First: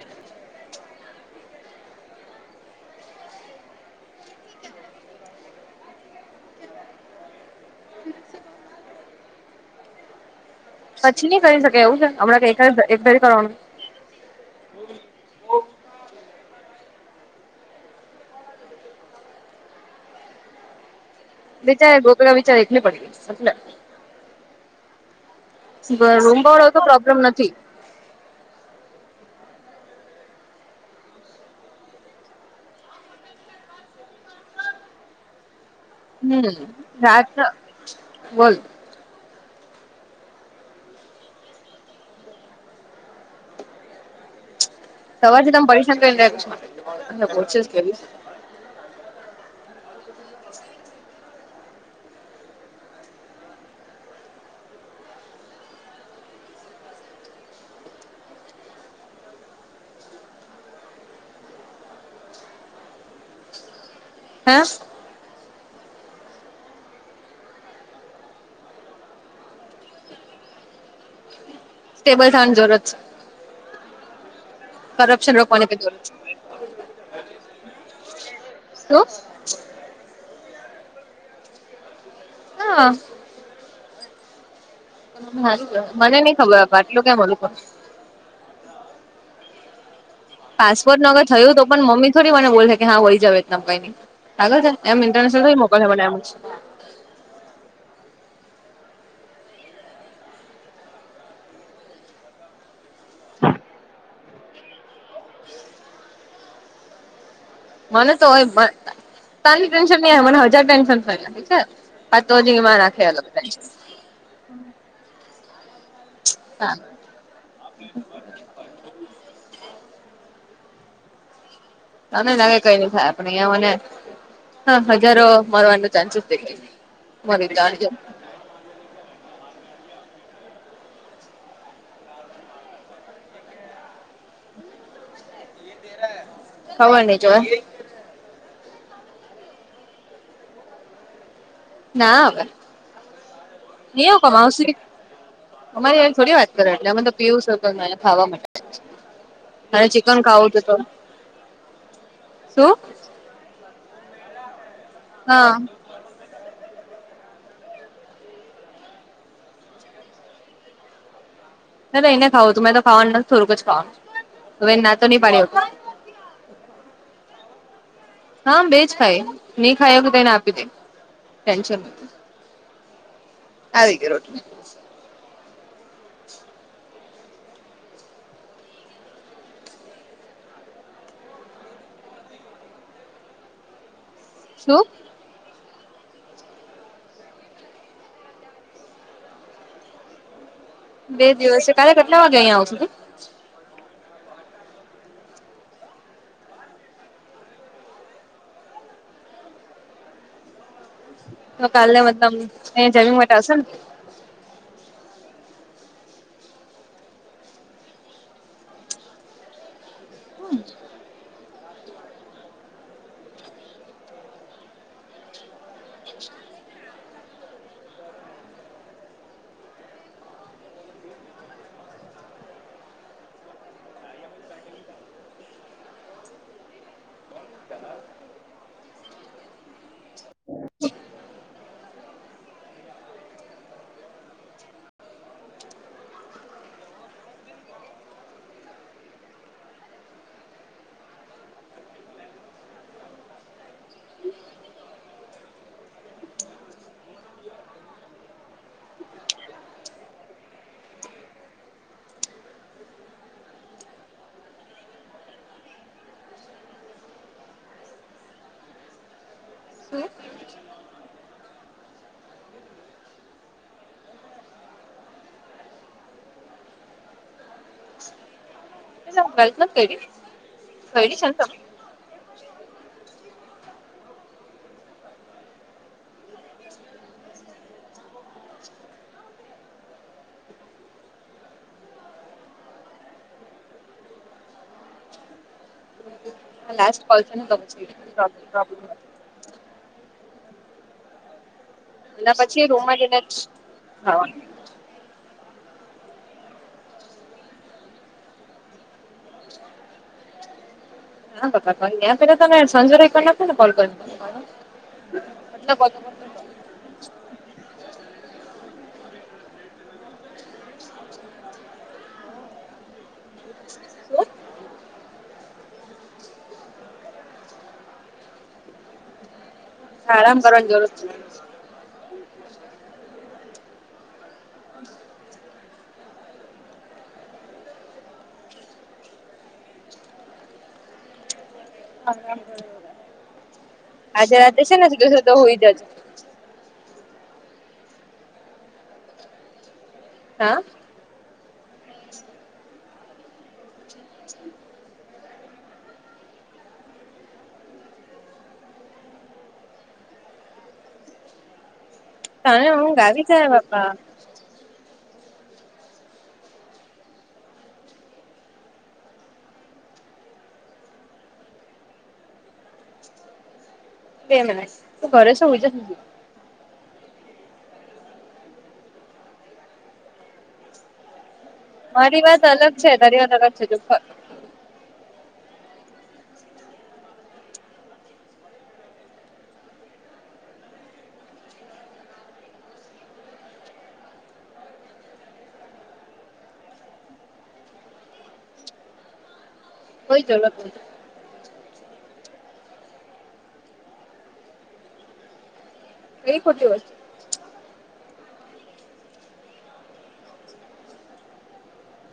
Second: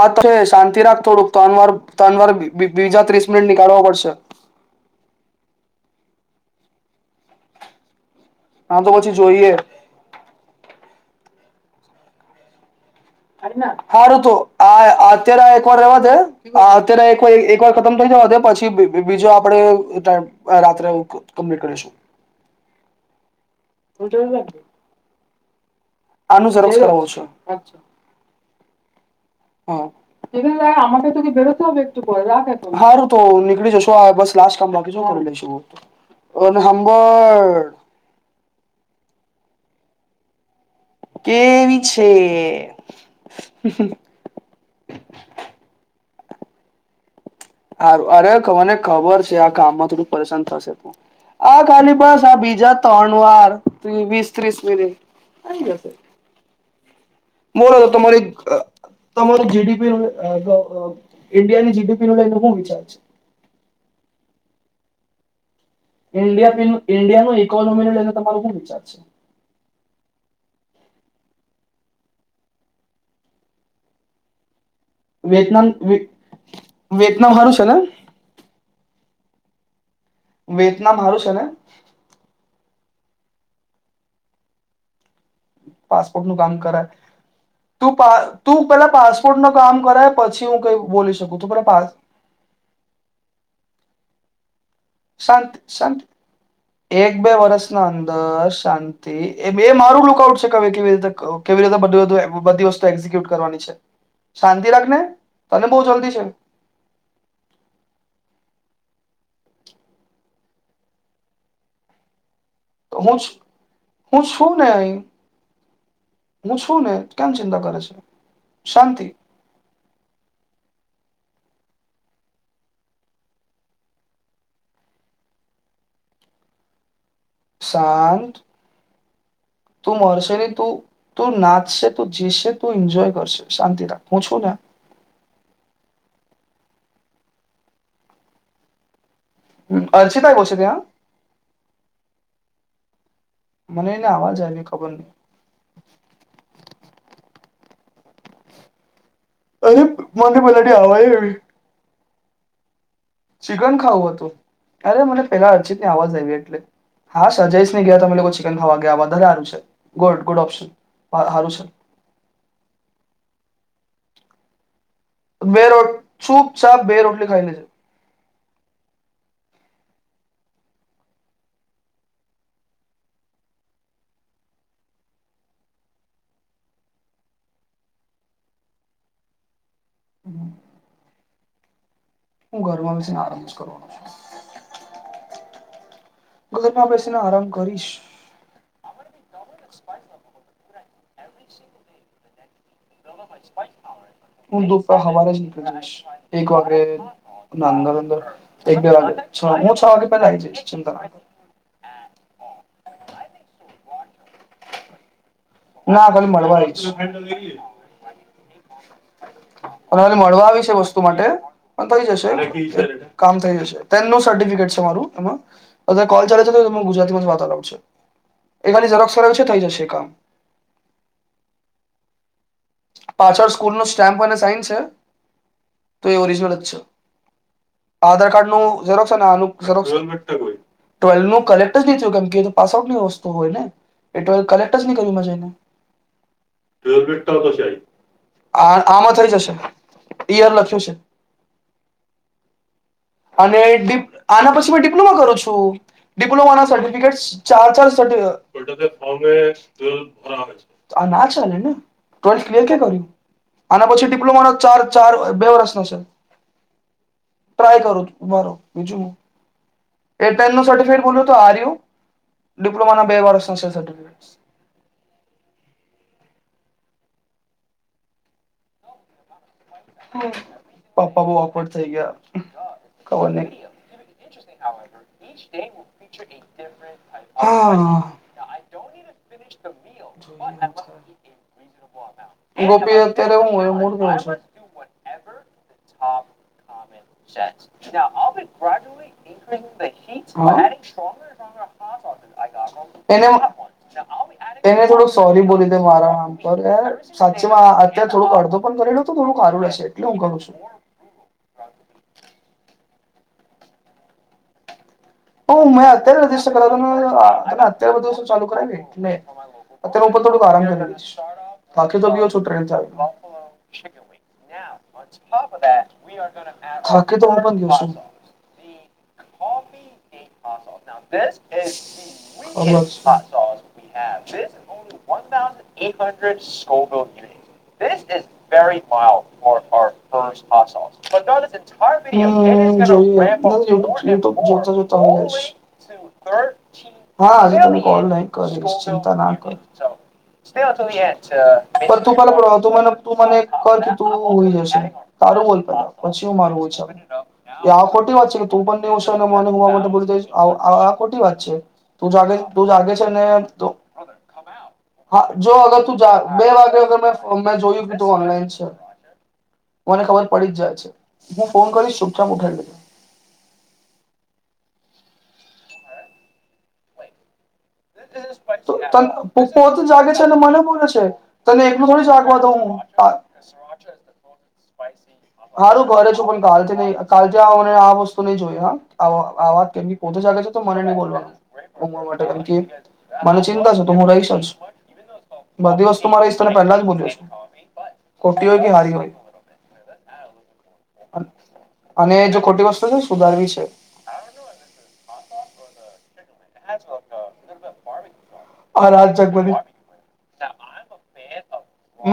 આ તો શાંતિ રાગ થોડુંક ત્ર વાર ત્રન વાર બીજા ત્રીસ મિનિટ નીકળવાો પડશે. આ તો પછી જોઈએ. પછી નઈ કરી શકે એવું છે હમણાં કઈક હ ફારું તો આ અત્યારે એક વાર રવા દે અત્યારેર એક વાર ખતમ થઈ જવા દે પછી બીજું આપડે રાત્રે કમ્પ્લીટ વિચાર ગોકેલા વિચાર એકને પડી ગ મત હ જોર પે રૂમ આનું ભાડો શરૂ તો કરવો પ્રોબ્લેમ છો. નથી [inaudible] રાખેાર તો નીકળી જશ બસ લાસ ટાઈમકીી હમ અને રાત હંબાદ બોલ કેવી છે. સવારથી તમ પરશ કરીને છો કોશિશ કરી હારું અરે મને ખબર છે આ કામમાં થોડું પરેશાન થશે પણ આ ખાલી બસ આ બીજા ત્રણ વાર વીસ ત્રીસ મિનિટ અ દશે મોરાદ તમારે. તમારું જીડીપી નું ઇન્ડિયાની જીડીપી નું લઈને હું વિચાર છે. [inaudible] [inaudible] ઇન્ડિયા ઇન્ડિયાનું ઇકોનોમીને લઈને તમારો ખુબ વિચાર છે. સ્ટેબલ થવાની જરૂરત છે. કરપ્શન વેતનામ રોકવાની જરૂર છે વેતનામ સારું છે ને. હલો. વેતનામ સરું છે ને. [inaudible] મને પાસપોર્ટ નઈ નું કામ ખબર કરાય આટલું કેમ ઓલું કરું તું તું પેલા પાસપોર્ટ નું કામ કરે. પાસપોર્ટ નો અગર થયું તો પણ મમ્મી થોડી મને બોલ કે હા વઈ જાવમ કાઈ ની ખાગર છે એમ ઇન્ટરનેશનલ શંત થોડી મોકલશે શંત મને એમ જ એક બે વર્ષના અંદર શાંતિ મારું લુક આઉટ છે ક કેવી રીતે કેવી રીતે બધી વસ્તુ શાંતિ રાખને તને બહ જલ્દી છે. મને તો હોય ત ટેન્શન નહી મને હજાર ટેન્શન થઠીક છે. તો જીમાં તો નાખે હુંશ અલગ ટેન્શન હુંશુંન આહી હૂ હા છું ને કેમ ચિંતા કરે છે શાંતિ. તમે નાે કઈ ન થાય આપે અંઓ ને હા હજારો મારવાનું ચાન્સસ છે. શંત તુંમરષ ત નાચશે જીશે ત એન્જોય કરશે શાંતિ રા હું છું ને. [inaudible] હવા નિજ. હ અર્ચિતા કોો છેિત હ [inaudible] મને એને એવું આવાજ આવી કમાવશેું ખબર નહી અમારી થોડી વાત કરે એટલે અમે તો પીવું છે પણ ખાવા માટે, અરે મારે ચિકન મને ખાવું છે પેલાની તો. આવાજ આવી શું? ચિકન ખાવું હતું. અરે, મને પેલા હા અડચિતની અવાજ આવી એટલે હા, સર જયસની ગયા તમે લોકો ચિકન ખાવા ગયા વધારે સારું છે. ગુડ ગુડ ઓપ્શન સારું છે. ના, ના એને ખાવું હતું. મેં તો ખાવાનું નથી થોડુંક ખવાનું હવે ના તો નહી પાડી બે રોટ ચૂપચાપ બે રોટલી ખાઈલી જે. હા, બેજ ખાય. નહી ખાય કે, તેને આપી દે ટેન્શન નથી. આવી ઞઇ રોટલી. [inaudible] હું ઘરમાં બેસીને આરામ જ કરવાનો છું. શું? ઘરમાં બેસીને આરામ કરીશ. [unintelligible] બે દિવસ છે. કાલે કેટલા વાગે અહીંયા આવશું તું. હું ઢોસા સવારે જ ખાઈશ એક વાઞે. ના, અંદર અંદર એક બે વાગે છ હું છ વાગે પહેલા આવી જઈશ ચિંતા તો કાલે મતલબ અહીં જમી માટે આવશેો ને ના ભલી મળવા આઇશ. હવારે મળવા આવી છે વસ્તુ માટે? થઈ જશે. કામ થઈ જશે, તેનું સર્ટિફિકેટ છે મારું એમાં કોલ ચાલે છે. હું, ગુજરાતીમા જ વાત ચલાવુ એ ખાલી ઝેરોક્ષ કઢાવી છે થઈ જશે કામ. પાછળ સ્કૂલનો સ્ટેમ્પ અને સાઈન છે તો એ ઓરિજિનલ જ છે. આધાર કાર્ડનું ઝેરોક્ષ અને આનું ઝેરોક્ષ ટ્વેલ્વનું કલેક્ટ જ ની થયું. કેમ કે, એ પાસ જની વસ્તુ હોય ને એટલે કલેક્ટ જહીને [unintelligible] આમાં થઈ જશે. ઈયર લખ્યું છે. [inaudible] અને આના પછી ડિપ્લોમા કરું છું. ડિપ્લોમાના સર્ટિફિકેટ ચાર ચાર આ ના ચાલે ને ટ્વેલ્થ ક્લિયર કયારે કર્યું. અના પછી ડિપ્લોમાં ચાર ચાર, બે વર્ષનો છે. ટ્રાય કરુ. ઉભા રહો, બીજું હું. એટલે એનું સર્ટિફિકેટ બોલો તો આ રહ્યું. ડિપ્લોમાના બે વર્ષ હશે સર્ટિફિકેટ. શું? કરી છે પપ્પા બહુ ને તમે? ઓફવર્ડ થઈ ગયા ખબર નહી. હ.. [inaudible] પીહુ પીહુ ત્યારે હું હોય [unintelligible] પણ હોય છે. આ લાસ્ટ કોલ [inaudible] છે ને તો પછી પ્રોબ્લેમ એના પછી રૂમમાં જઈને જ ખાવાનું. તેને, થોડુંક સોરી બોલ. એટલે હું, આરામ પર યાર સાચેમાં અત્યારે થોડક અડધો પણ કરી લોઉ તો થોડું સારું રહેશે. એટલે હું કરું છું. હા બાપા પેલા તમે સાંજને કોને કોલ કયોઁ. હો મે, અત્યારે તે દિવસે, [unintelligible] અત્યારે બધું ચાલુ કરાયને એટલે. અત્યારે ઉપર થોડુંક આરામ કરીશ બાકી તો બી શું ટ્રેન ચાલે. આેકે. ફાકીતો હું પણ લુંશું. [unintelligible] આરામ કરવાની જરૂર છે. [unintelligible] [unintelligible] [unintelligible] [unintelligible] તો આજે રાતે છે ને હવે સીધો સીધો હુઈ જજે. શું. હા આજ તને કોલ ની કરીશ ચિંતા ના કર. હા તું પેલા તું મને તું મને કર કે તું હોઈ જશે તારું બોલ પેલા પછી. [unintelligible] આ ખોટી વાત છે કે તું પણ છેને [unintelligible] [unintelligible] આ કોટી વાત છે. તું જાગે તું તને જાગે ઊંઘ છે ને. આવી જાય બાપા હા જો અગર તું બે વાગે મે જોયું કે તું ઓનલાઈન છે. મને ખબર પડી જ જાય છે હું ફોન કરીશ ચુપચાપ ઉઠારી લેજે. બે મિનિટ તું ઘરે. [unintelligible] ત પોતે જાગે છે અને મને બોલે છે. તને એકલું થોડી મારી જાગવા વાત અલગ દવું. છે તારી વાત અલગ છે જો હારું ઘરે છું પણ કાલથી નઈ કાલથી મને આ વસ્તુ નહી જોઈ હા આ વાત કેમ કે પોતે છે ને. મને નહી બોલવાનું માટે મને ચિંતા છે તો હું રહીશ. બધી વસ્તુ મારા [unintelligible] ને પેલા જ બોલીશ છે ખોટી હોય કે હારી હોય. હોય જ અલગ. અને જો ખોટી વસ્તુ છે સુધારવી છે. એય ખોટી વસ્તુ. આ રાજ જગપતી.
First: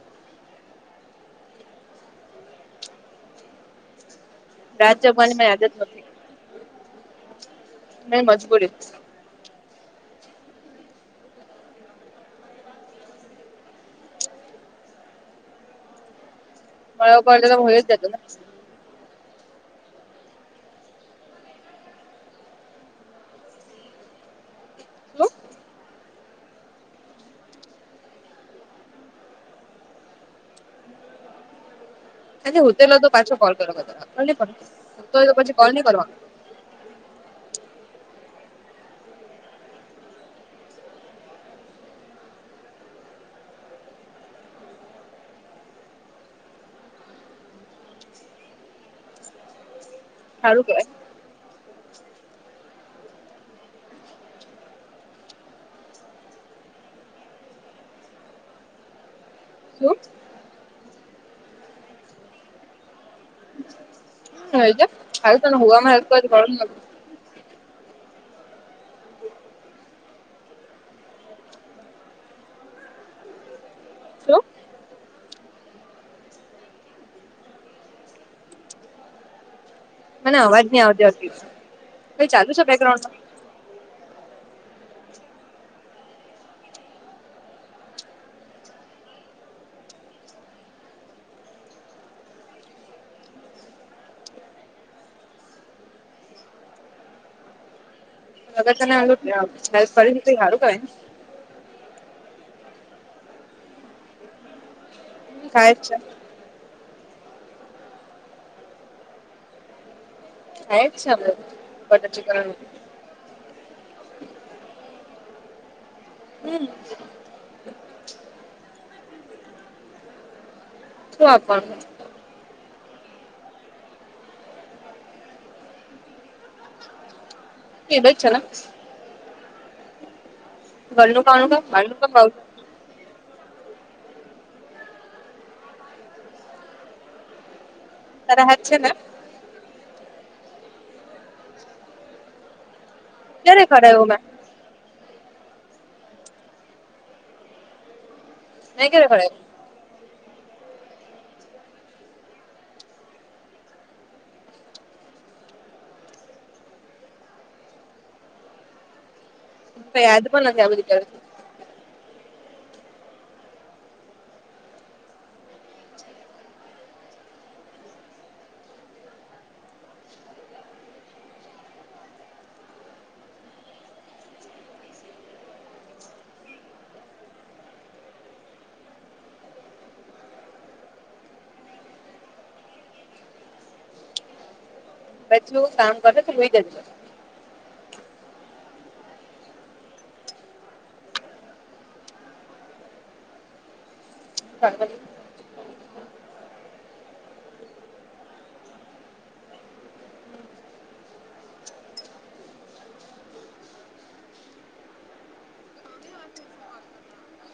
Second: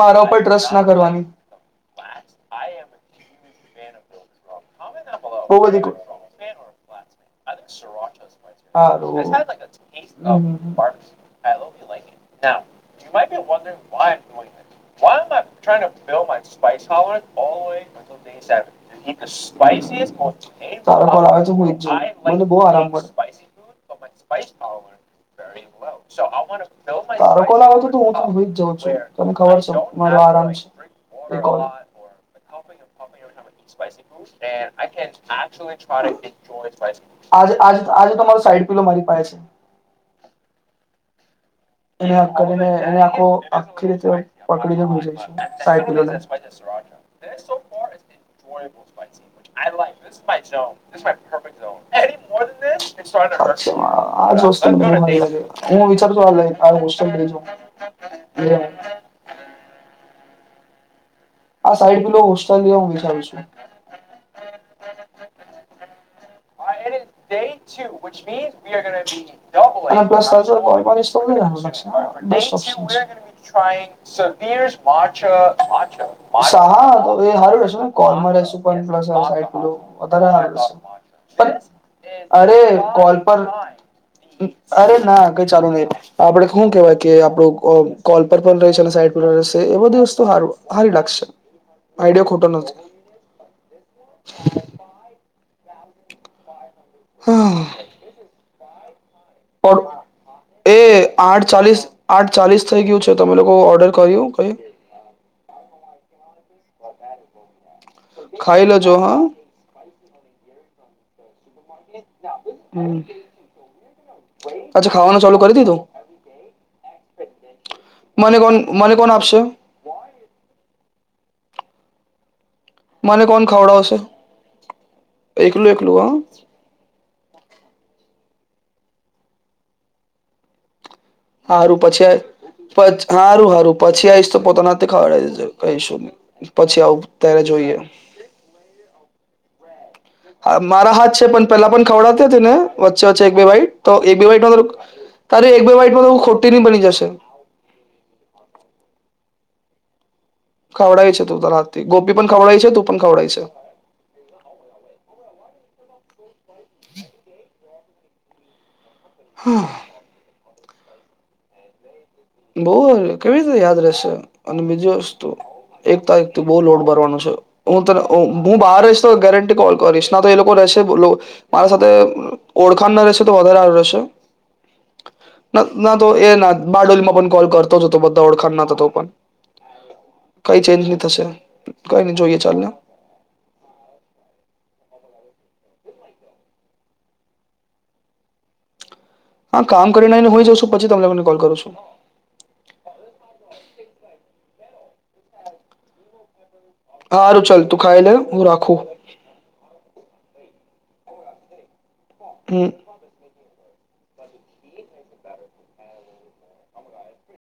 મારા ઉપર ટ્રસ્ટ ના કરવાની. બહુ બધી કો- [unintelligible] મે મજબૂરી હારું [inaudible] મારા ઉપર તો હોય જ જતો ને શું [inaudible] [unintelligible] હું મને બહું આરામ મડે. સ્ાવ. ધારોકો લાગો તો તો હું હોઈ જ જાઉં છું તને ખબર છે મારો આરામ છે. હ [unintelligible] અને હું તો તો પાછો કોલ આ ચસ કર. ચસ. આજ આજે તો મારો સાઈડ પિલો મારી પાસે છે. એ આખો આખી રીતે પકડીને હું જઈશ સા. [inaudible] સારું કેવાય આજ વસ્તુ હું વિચાર છું હ. [inaudible] શું આ સાઈડ પીલો હોસ્ટલ હું વિચારું છું. હ તોને હ વામાં આવું. હા એ જઈ છું. પ શું [unintelligible] ા હર વ. ્લ. મને અવાજ નને આવદે્યો. પણ અરે કોલ પર. અરે ના કઈ ચાલુ નઈ આપડે શું કેવાય કે આપડું કોલ પર પણ રહેશે અને સાઈડ પર રહેશે. એ બધી વસ્તુ હારી લખશે આઈડયો ખોટો નથી. [inaudible] હા. ગ તનેલ હેલ્ પણ કરી સારું એ કરેને. આઠ ચાલીસ આઠ ચાલીસ થઈ ગયું છે તમે લોકો ઓર્ડર કર્યું કય. ને ખાય જ છે ખાઈલો જો હા. આ બટર ચિકન. અચ્છા ખાવાનું ચાલુ કરી દીધું હમ મને કોણ મને કોણ આપશે શપ મને કોણ ખાવડાવશે એકલું એકલું હ એ બે છેલા કામનું કામ હારું બહારનું કામ પછી મારું પ હારું ું પછી આવીઈશ તો પોતાના ખડે કહીશું પછી આવું ત્યારે જોઈએ તાર હ છેના હા મારા હાથ છે પણ પેલા પણ ખવડાતી હતી ને વચ્ચે વચ્ચે એકબી ક્યારે વા્હટ તો કરાયું મેં એકબી વા્ાઈટમાં તારે એક બે વહાઈટમાં તો ખોટી નહી બની જશે મે કે ખડે ખવડાાય છે તું ત રાથી ગોપી પણ ખવડાાય છે તું પણ ખવડાાય છે [inaudible] હમ યાદ પણ નથી આ બધી કર બઉ કેવી રીતે યાદ રહેશે અને બીજું વસ્તુ એકતા એક તું બહુ લોડ ભરવાનું છે હું તને હું બહાર રહીશ તો ગેરંટી કોલ કરીશ ના તો એ લોકો મારા સાથે ઓળખાણ ના રહેશે તો વધારે રહેશે ના તો એ ના બારડોલીમાં કોલ કરતો જ બધા ઓળખ પણ કઈ ચેન્જ નહી થશે કઈ નહી જોઈએ ચાલને પછ કામ કરતો તો જોઈ જજ હા કામ કરીને હોય જઉ શું પછી તમે તને કોલ કરું છું. [inaudible] હારું ચાલ તું ખાઈ લે હું રાખું. કે